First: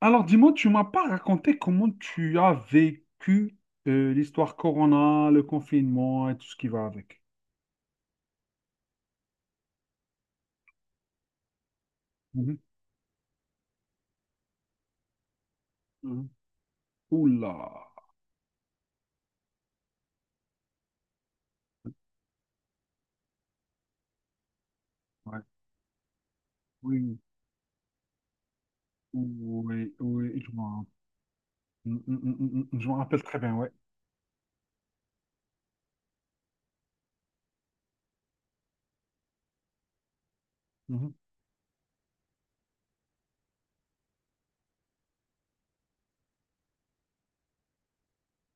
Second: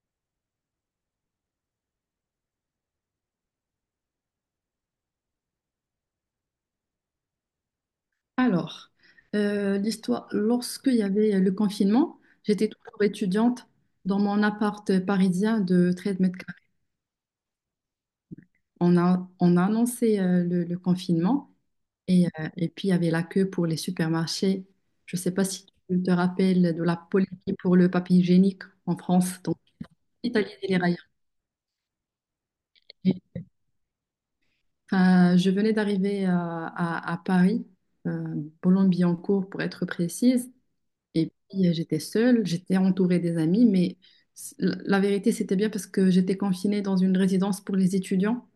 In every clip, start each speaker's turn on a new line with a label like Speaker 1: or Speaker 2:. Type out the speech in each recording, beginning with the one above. Speaker 1: Alors, dis-moi, tu m'as pas raconté comment tu as vécu l'histoire Corona, le confinement et tout ce qui va avec.
Speaker 2: Alors, l'histoire, lorsqu'il y avait le confinement,
Speaker 1: Mhm,
Speaker 2: j'étais toujours étudiante dans mon appart parisien de 13
Speaker 1: mhm.
Speaker 2: mètres carrés.
Speaker 1: Oula.
Speaker 2: On a annoncé le confinement et puis il y avait la queue pour les supermarchés. Je ne sais
Speaker 1: Ouais.
Speaker 2: pas si tu te rappelles de la
Speaker 1: Oui,
Speaker 2: politique pour le papier hygiénique en France, donc
Speaker 1: oui, oui, je
Speaker 2: Italie et les
Speaker 1: m'en
Speaker 2: railleurs.
Speaker 1: mm, mm, mm, mm, mm, mm, je m'en rappelle très bien, ouais.
Speaker 2: Enfin, je venais d'arriver à, à Paris, euh, Boulogne-Billancourt pour être précise.
Speaker 1: Mhm.
Speaker 2: Et puis, j'étais seule, j'étais entourée des amis, mais la vérité, c'était bien parce que j'étais confinée dans une résidence pour les étudiants.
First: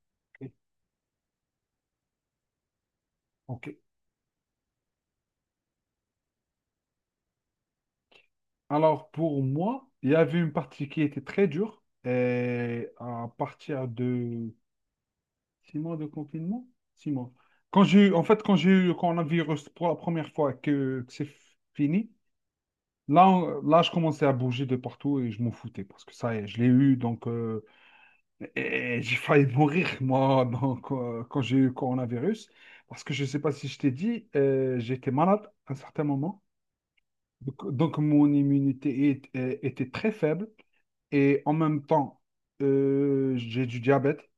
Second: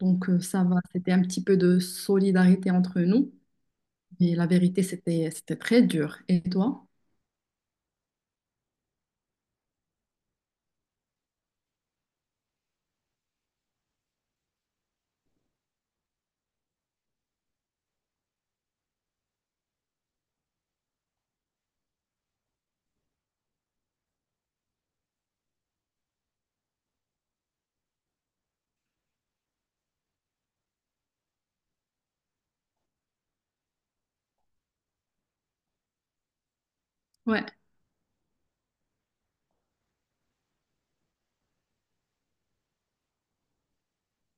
Speaker 2: Donc,
Speaker 1: Ok.
Speaker 2: ça va, c'était un petit peu de solidarité entre nous.
Speaker 1: Ok.
Speaker 2: Mais la vérité, c'était très dur. Et toi?
Speaker 1: Alors, pour moi, il y avait une partie qui était très dure et à partir de 6 mois de confinement, 6 mois. Quand j'ai eu, en fait, quand j'ai eu le coronavirus pour la première fois que c'est fini. Là, je commençais à bouger de partout et je m'en foutais parce que ça y est, je l'ai eu, donc, et j'ai failli mourir, moi, donc, quand j'ai eu le coronavirus. Parce que je ne sais pas si je t'ai dit, j'étais malade à un certain moment.
Speaker 2: Ouais.
Speaker 1: Donc, mon immunité était très faible et en même temps, j'ai du diabète.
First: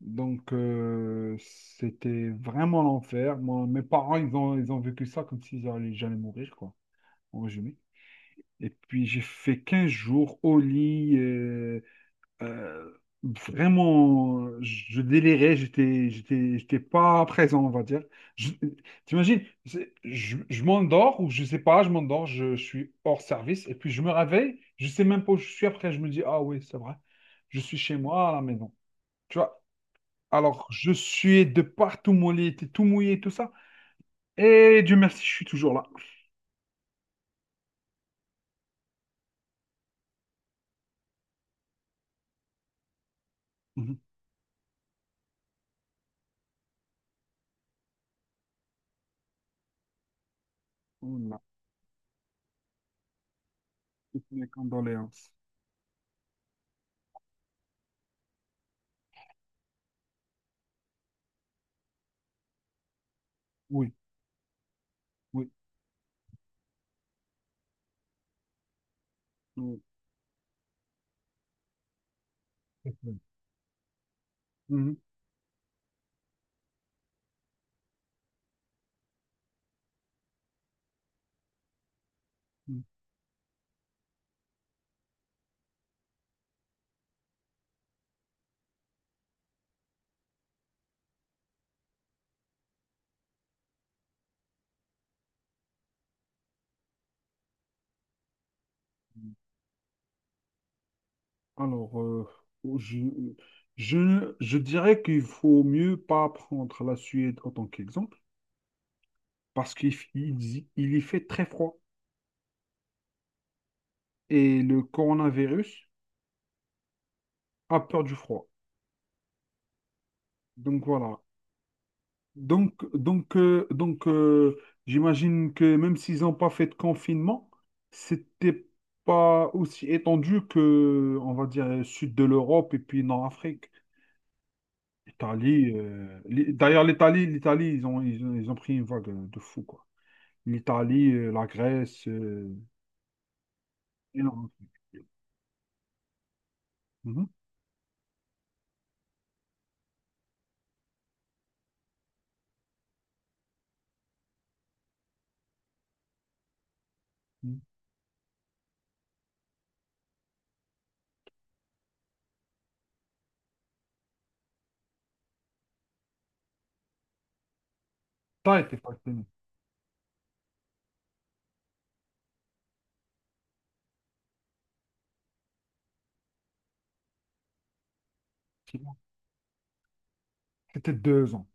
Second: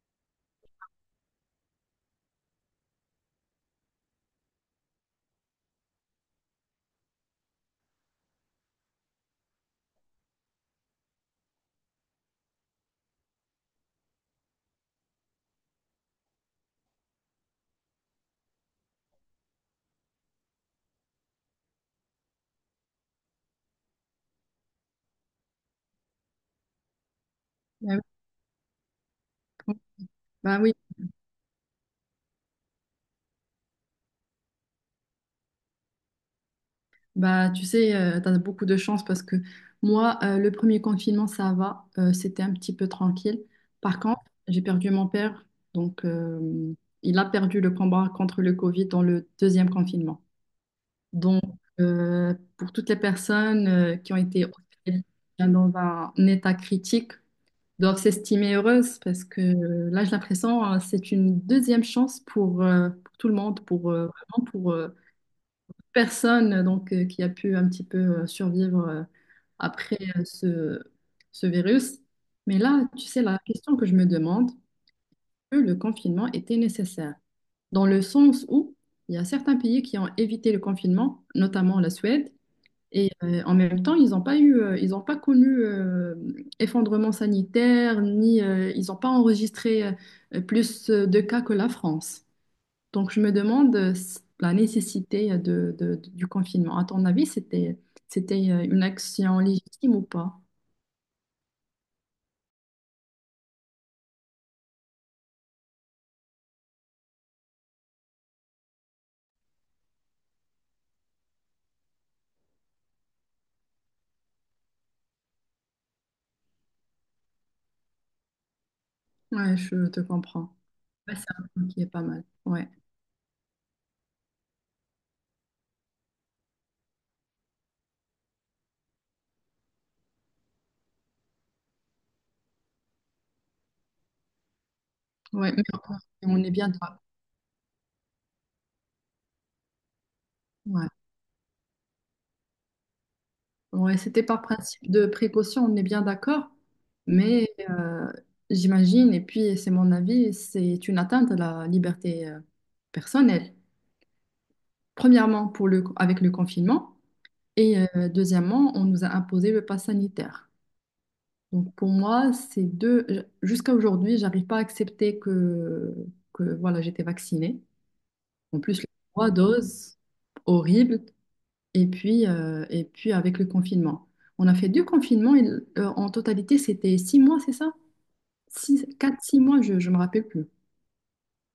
Speaker 1: Donc, c'était vraiment l'enfer. Moi, mes parents, ils ont vécu ça comme s'ils allaient jamais mourir, quoi, en résumé. Et puis j'ai fait 15 jours au lit. Euh, vraiment, je délirais, j'étais pas présent, on va dire. Je- T'imagines, je m'endors ou je sais pas, je m'endors, je suis hors service. Et puis je me réveille, je sais même pas où je suis. Après, je me dis, ah oui, c'est vrai, je suis chez
Speaker 2: Bah
Speaker 1: moi à la maison. Tu vois,
Speaker 2: oui, bah
Speaker 1: alors
Speaker 2: oui.
Speaker 1: je suis de partout, mon lit était tout mouillé, tout ça. Et Dieu merci, je suis toujours là.
Speaker 2: Bah, tu sais, t'as beaucoup de chance parce que moi, le premier confinement, ça va, c'était un petit peu tranquille. Par
Speaker 1: Mhm.
Speaker 2: contre, j'ai perdu mon père, donc il a perdu le combat contre le Covid dans le deuxième confinement.
Speaker 1: Voilà.
Speaker 2: Donc, pour toutes les personnes qui ont
Speaker 1: Toutes
Speaker 2: été
Speaker 1: mes
Speaker 2: hospitalisées
Speaker 1: condoléances.
Speaker 2: dans un état critique, doivent s'estimer heureuses parce que là, j'ai l'impression, c'est une deuxième chance pour tout le monde, pour
Speaker 1: Oui,
Speaker 2: vraiment pour
Speaker 1: oui,
Speaker 2: personne donc qui a pu un petit peu survivre
Speaker 1: oui.
Speaker 2: après ce, virus. Mais là, tu
Speaker 1: Mhm.
Speaker 2: sais, la question que je me demande, que le confinement était nécessaire, dans le sens où il y a certains pays qui ont évité le confinement, notamment la Suède.
Speaker 1: Mhm.
Speaker 2: Et en même temps, ils n'ont pas ils n'ont pas connu effondrement sanitaire, ni ils n'ont pas enregistré plus de cas que la France. Donc, je me demande la nécessité du confinement. À ton avis, c'était une action légitime ou pas?
Speaker 1: Alors, je, je dirais qu'il faut mieux pas prendre la Suède en tant qu'exemple, parce qu'il f- il y fait très froid et le coronavirus a peur du froid.
Speaker 2: Ouais, je te comprends.
Speaker 1: Donc
Speaker 2: Ouais,
Speaker 1: voilà.
Speaker 2: c'est un point qui est pas mal. Ouais,
Speaker 1: Donc, j'imagine que même s'ils n'ont pas fait de confinement, c'était pas aussi étendu que, on va dire, sud de l'Europe et puis Nord-Afrique.
Speaker 2: ouais, mais
Speaker 1: L'Italie,
Speaker 2: on est bien
Speaker 1: d'ailleurs,
Speaker 2: d'accord.
Speaker 1: l'Italie, l'Italie, ils ont pris une vague de fou, quoi.
Speaker 2: Ouais.
Speaker 1: L'Italie, la Grèce,
Speaker 2: Ouais, c'était par
Speaker 1: énorme.
Speaker 2: principe de précaution, on est bien d'accord,
Speaker 1: Mhm.
Speaker 2: mais j'imagine, et puis c'est mon avis, c'est une atteinte à la liberté personnelle. Premièrement, avec le confinement, et deuxièmement, on nous a imposé le pass sanitaire. Donc pour moi, ces deux, jusqu'à aujourd'hui, j'arrive pas à accepter que voilà, j'étais vaccinée. En
Speaker 1: T'as été
Speaker 2: plus, les
Speaker 1: fasciné.
Speaker 2: 3 doses, horrible. Et puis avec le confinement. On a fait 2 confinements en totalité, c'était 6 mois, c'est ça? 6, 4, 6 mois, je ne me rappelle plus.
Speaker 1: C'était 2 ans.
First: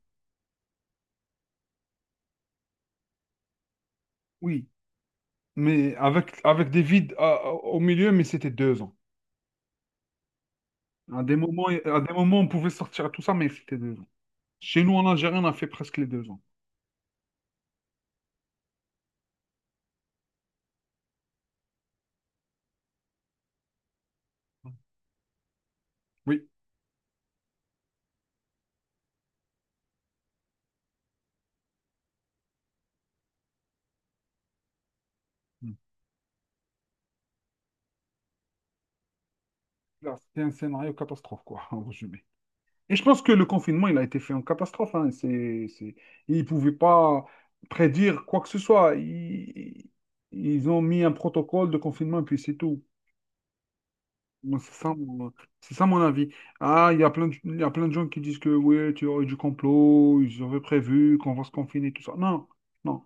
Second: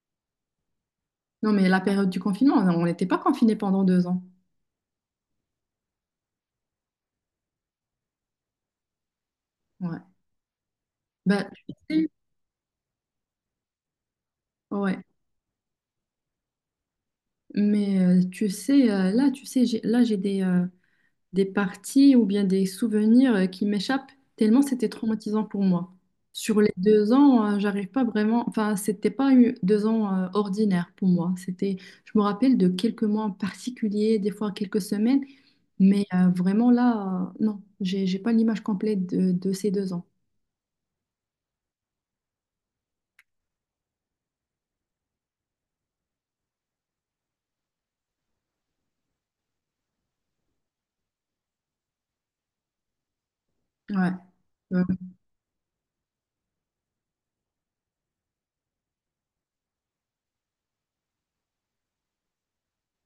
Speaker 2: Non, mais la période du confinement, on n'était pas confinés pendant 2 ans.
Speaker 1: Oui, mais avec des vides au milieu, mais c'était 2 ans.
Speaker 2: Ouais. Bah, tu
Speaker 1: À
Speaker 2: sais,
Speaker 1: des moments, on pouvait sortir à tout ça, mais c'était 2 ans. Chez nous,
Speaker 2: ouais.
Speaker 1: en Algérie, on a fait presque les 2 ans.
Speaker 2: Mais tu sais, là, tu sais, là, j'ai des parties ou bien des souvenirs qui m'échappent tellement c'était traumatisant pour moi.
Speaker 1: Oui.
Speaker 2: Sur les 2 ans, j'arrive pas vraiment. Enfin, c'était pas 2 ans ordinaires pour moi. C'était, je me rappelle de quelques mois en particulier, des fois quelques semaines, mais vraiment là, non, j'ai pas l'image complète de ces 2 ans.
Speaker 1: Là, c'était un scénario catastrophe, quoi, en résumé. Et je pense que le confinement, il a été fait en catastrophe. Hein. C'est. Ils ne pouvaient pas prédire quoi que ce soit. Ils ont mis un protocole de confinement et puis c'est tout.
Speaker 2: Ouais.
Speaker 1: Moi, c'est ça mon avis. Ah, il y a plein de, gens qui disent que oui, tu aurais du complot, ils auraient prévu qu'on va se confiner, tout ça. Non, non.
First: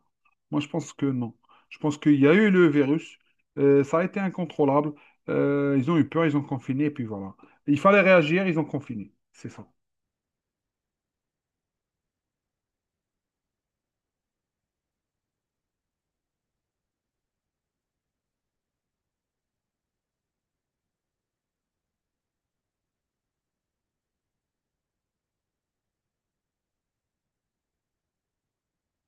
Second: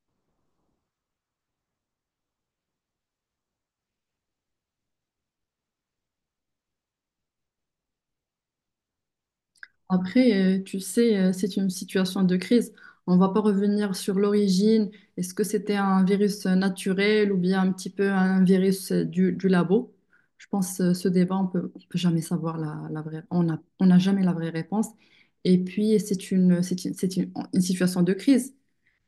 Speaker 1: Moi, je pense que non. Je pense qu'il y a eu le virus, ça a été incontrôlable, ils ont eu peur, ils ont confiné, et puis voilà. Il fallait réagir, ils ont confiné. C'est ça.
Speaker 2: Après, tu sais, c'est une situation de crise. On va pas revenir sur l'origine. Est-ce que c'était un virus naturel ou bien un petit peu un virus du labo? Je pense ce débat, on peut jamais savoir la vraie. On n'a jamais la vraie réponse. Et puis, c'est une situation de crise.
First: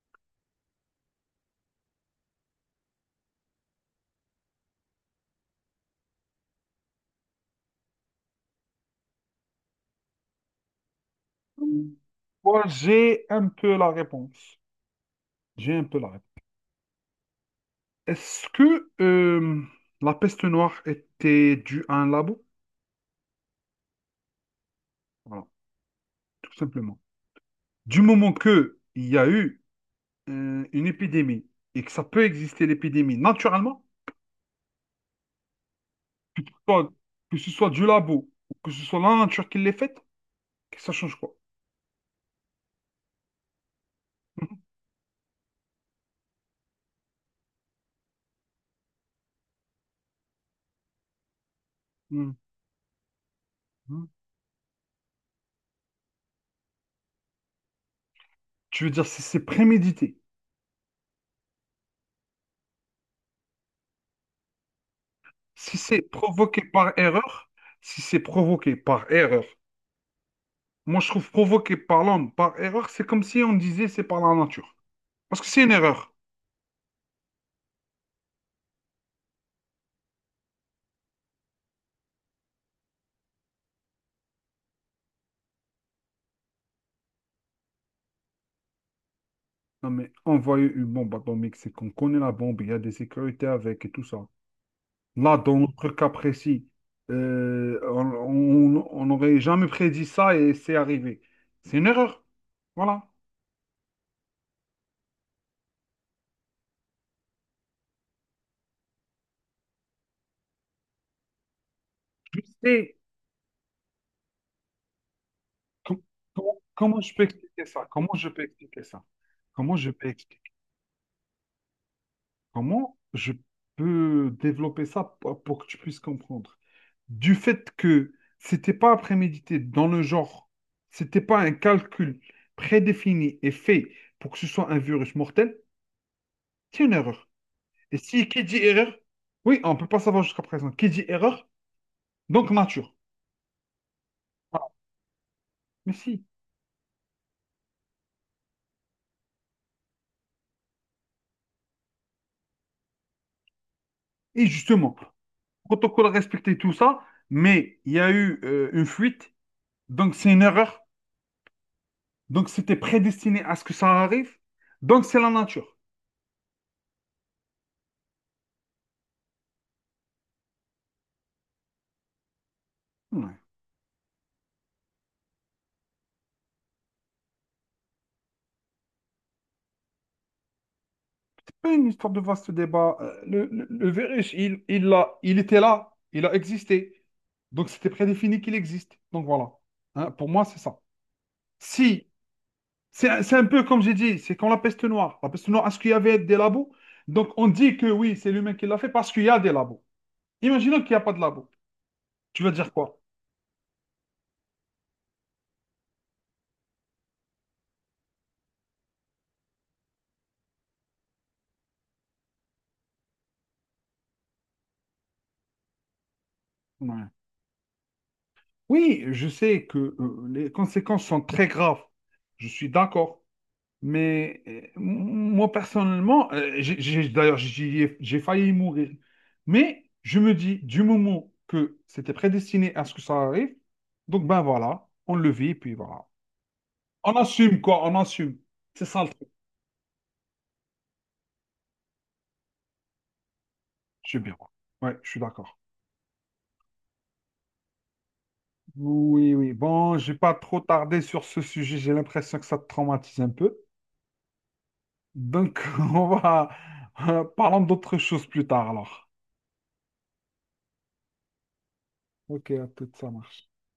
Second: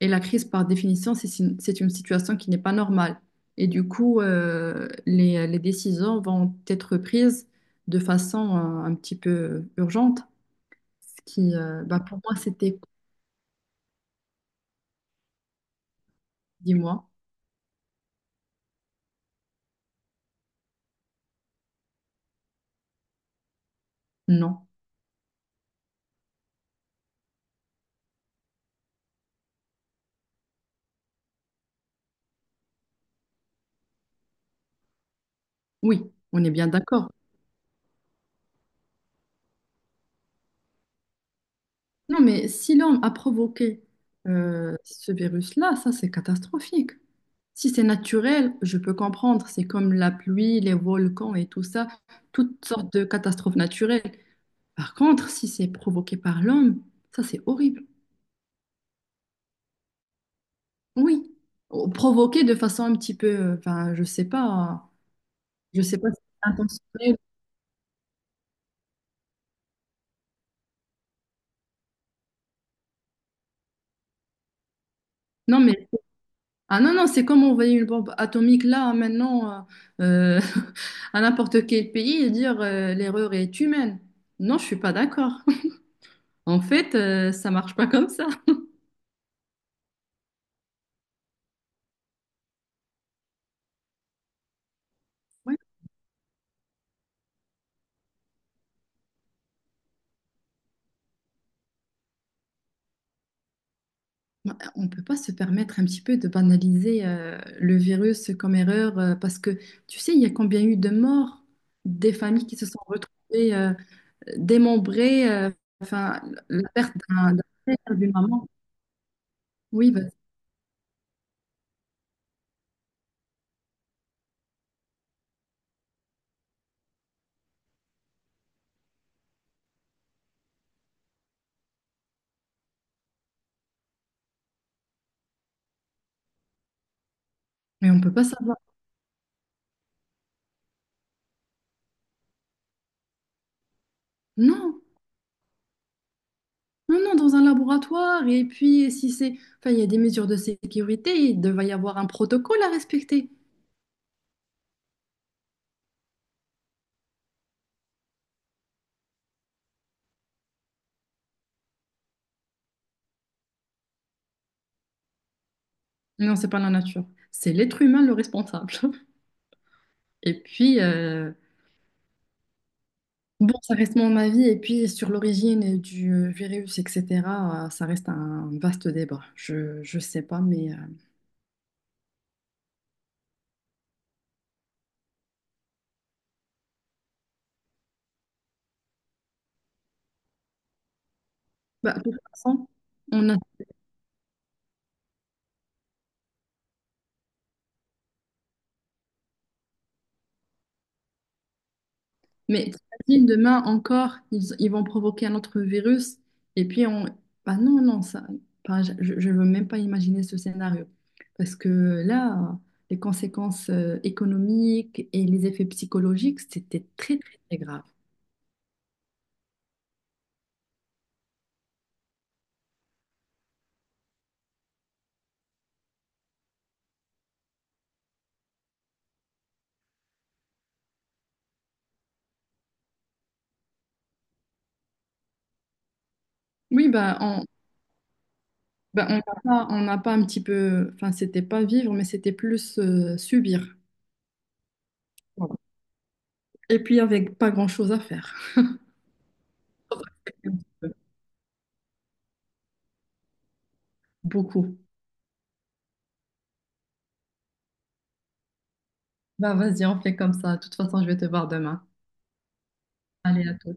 Speaker 2: Et la crise, par définition, c'est une situation qui n'est pas normale. Et du coup, les décisions vont être prises de façon un petit peu urgente. Ce qui, bah, pour moi,
Speaker 1: Moi,
Speaker 2: c'était,
Speaker 1: j'ai un peu la réponse. J'ai un peu la réponse.
Speaker 2: dis-moi,
Speaker 1: Est-ce que la peste noire était due à un labo?
Speaker 2: non.
Speaker 1: Voilà, tout simplement. Du moment que il y a eu une épidémie et que ça peut exister l'épidémie naturellement,
Speaker 2: Oui,
Speaker 1: que
Speaker 2: on est
Speaker 1: ce
Speaker 2: bien
Speaker 1: soit,
Speaker 2: d'accord.
Speaker 1: que ce soit du labo ou que ce soit la nature qui l'ait faite, que ça change quoi?
Speaker 2: Non, mais si l'homme a provoqué ce virus-là, ça, c'est catastrophique. Si c'est naturel, je peux comprendre. C'est comme la pluie, les volcans et tout ça,
Speaker 1: Mhm.
Speaker 2: toutes sortes de catastrophes naturelles. Par contre, si c'est provoqué par l'homme, ça, c'est horrible.
Speaker 1: Tu veux dire si c'est prémédité,
Speaker 2: Oui, ou provoqué de façon un petit peu, enfin, je sais pas,
Speaker 1: si
Speaker 2: je sais
Speaker 1: c'est
Speaker 2: pas si c'est
Speaker 1: provoqué par
Speaker 2: intentionnel.
Speaker 1: erreur, si c'est provoqué par erreur. Moi, je trouve provoqué par l'homme par erreur, c'est comme si on disait c'est par la nature. Parce que
Speaker 2: Non,
Speaker 1: c'est une
Speaker 2: mais
Speaker 1: erreur.
Speaker 2: ah non, non, c'est comme envoyer une bombe atomique là, hein, maintenant, euh, à n'importe quel pays et dire l'erreur est humaine. Non, je suis pas d'accord. En fait, ça marche pas comme ça.
Speaker 1: Non, mais envoyer une bombe atomique, c'est qu'on connaît la bombe, il y a des sécurités avec et tout ça. Là,
Speaker 2: Ouais.
Speaker 1: dans notre cas précis, euh, on on n'aurait jamais prédit ça et c'est arrivé. C'est une erreur. Voilà.
Speaker 2: On peut pas se permettre un petit peu de banaliser le virus comme erreur parce que tu sais, il y a combien eu de morts, des
Speaker 1: Je
Speaker 2: familles qui se sont
Speaker 1: sais
Speaker 2: retrouvées démembrées,
Speaker 1: com-
Speaker 2: enfin,
Speaker 1: comment,
Speaker 2: la perte
Speaker 1: comment je peux
Speaker 2: d'un
Speaker 1: expliquer ça.
Speaker 2: père, d'une
Speaker 1: Comment je peux
Speaker 2: maman.
Speaker 1: expliquer ça. Comment je
Speaker 2: Oui,
Speaker 1: peux
Speaker 2: vas-y.
Speaker 1: expliquer. Comment je peux développer ça pour que tu puisses comprendre. Du fait que c'était pas prémédité dans le genre, c'était pas un calcul prédéfini et fait pour que ce soit un virus mortel, c'est une erreur.
Speaker 2: Mais
Speaker 1: Et
Speaker 2: on peut pas
Speaker 1: si qui dit
Speaker 2: savoir.
Speaker 1: erreur, oui, on ne peut pas savoir jusqu'à présent. Qui dit erreur, donc nature. Voilà.
Speaker 2: Non.
Speaker 1: Mais si.
Speaker 2: Non, non, dans un laboratoire. Et puis, si c'est... Enfin, il y a des mesures de sécurité, il devait y avoir un protocole à respecter.
Speaker 1: Et justement, protocole respecté, tout ça, mais il y a eu une fuite, donc c'est une erreur, donc c'était prédestiné à ce que ça arrive, donc c'est la nature.
Speaker 2: Non, c'est pas la nature. C'est l'être humain le responsable. Et puis,
Speaker 1: Ouais.
Speaker 2: bon, ça reste mon avis. Et puis, sur l'origine du virus, etc., ça reste un vaste débat. Je sais pas, mais...
Speaker 1: C'est pas une histoire de vaste débat. Le virus, il était là, il a existé. Donc c'était prédéfini qu'il existe. Donc voilà. Hein, pour moi, c'est ça.
Speaker 2: bah,
Speaker 1: Si,
Speaker 2: de toute façon,
Speaker 1: c'est un
Speaker 2: on
Speaker 1: c'est
Speaker 2: a...
Speaker 1: un peu comme j'ai dit, c'est quand la peste noire. La peste noire, est-ce qu'il y avait des labos? Donc on dit que oui, c'est l'humain qui l'a fait parce qu'il y a des labos. Imaginons qu'il n'y a pas de labos. Tu vas
Speaker 2: Mais
Speaker 1: dire quoi?
Speaker 2: t'imagines, demain encore, ils vont provoquer un autre virus et puis on... Bah non, non, ça, bah, je ne veux même pas imaginer ce scénario. Parce que là, les conséquences économiques et les effets psychologiques, c'était
Speaker 1: Ouais.
Speaker 2: très, très, très grave.
Speaker 1: Oui, je sais que les conséquences sont très graves. Je suis d'accord. Mais moi, personnellement, d'ailleurs, j'ai failli y mourir. Mais je me dis, du moment que c'était prédestiné à ce que ça arrive, donc ben voilà, on le vit, et puis voilà.
Speaker 2: Oui,
Speaker 1: On
Speaker 2: bah on
Speaker 1: assume, quoi, on assume. C'est ça
Speaker 2: bah,
Speaker 1: le truc.
Speaker 2: on n'a pas un petit peu... Enfin, c'était pas vivre, mais c'était plus subir.
Speaker 1: Je suis bien. Ouais, je suis
Speaker 2: Voilà.
Speaker 1: d'accord.
Speaker 2: Et puis avec pas grand-chose à faire.
Speaker 1: Oui, oui. Bon, j'ai pas trop tardé sur ce sujet. J'ai l'impression que ça te traumatise un peu.
Speaker 2: Beaucoup.
Speaker 1: Donc, on va... Parlons d'autres choses plus tard, alors.
Speaker 2: Bah vas-y, on fait comme ça. De toute façon, je vais te voir demain.
Speaker 1: Ok, à tout, ça
Speaker 2: Allez,
Speaker 1: marche.
Speaker 2: à toi.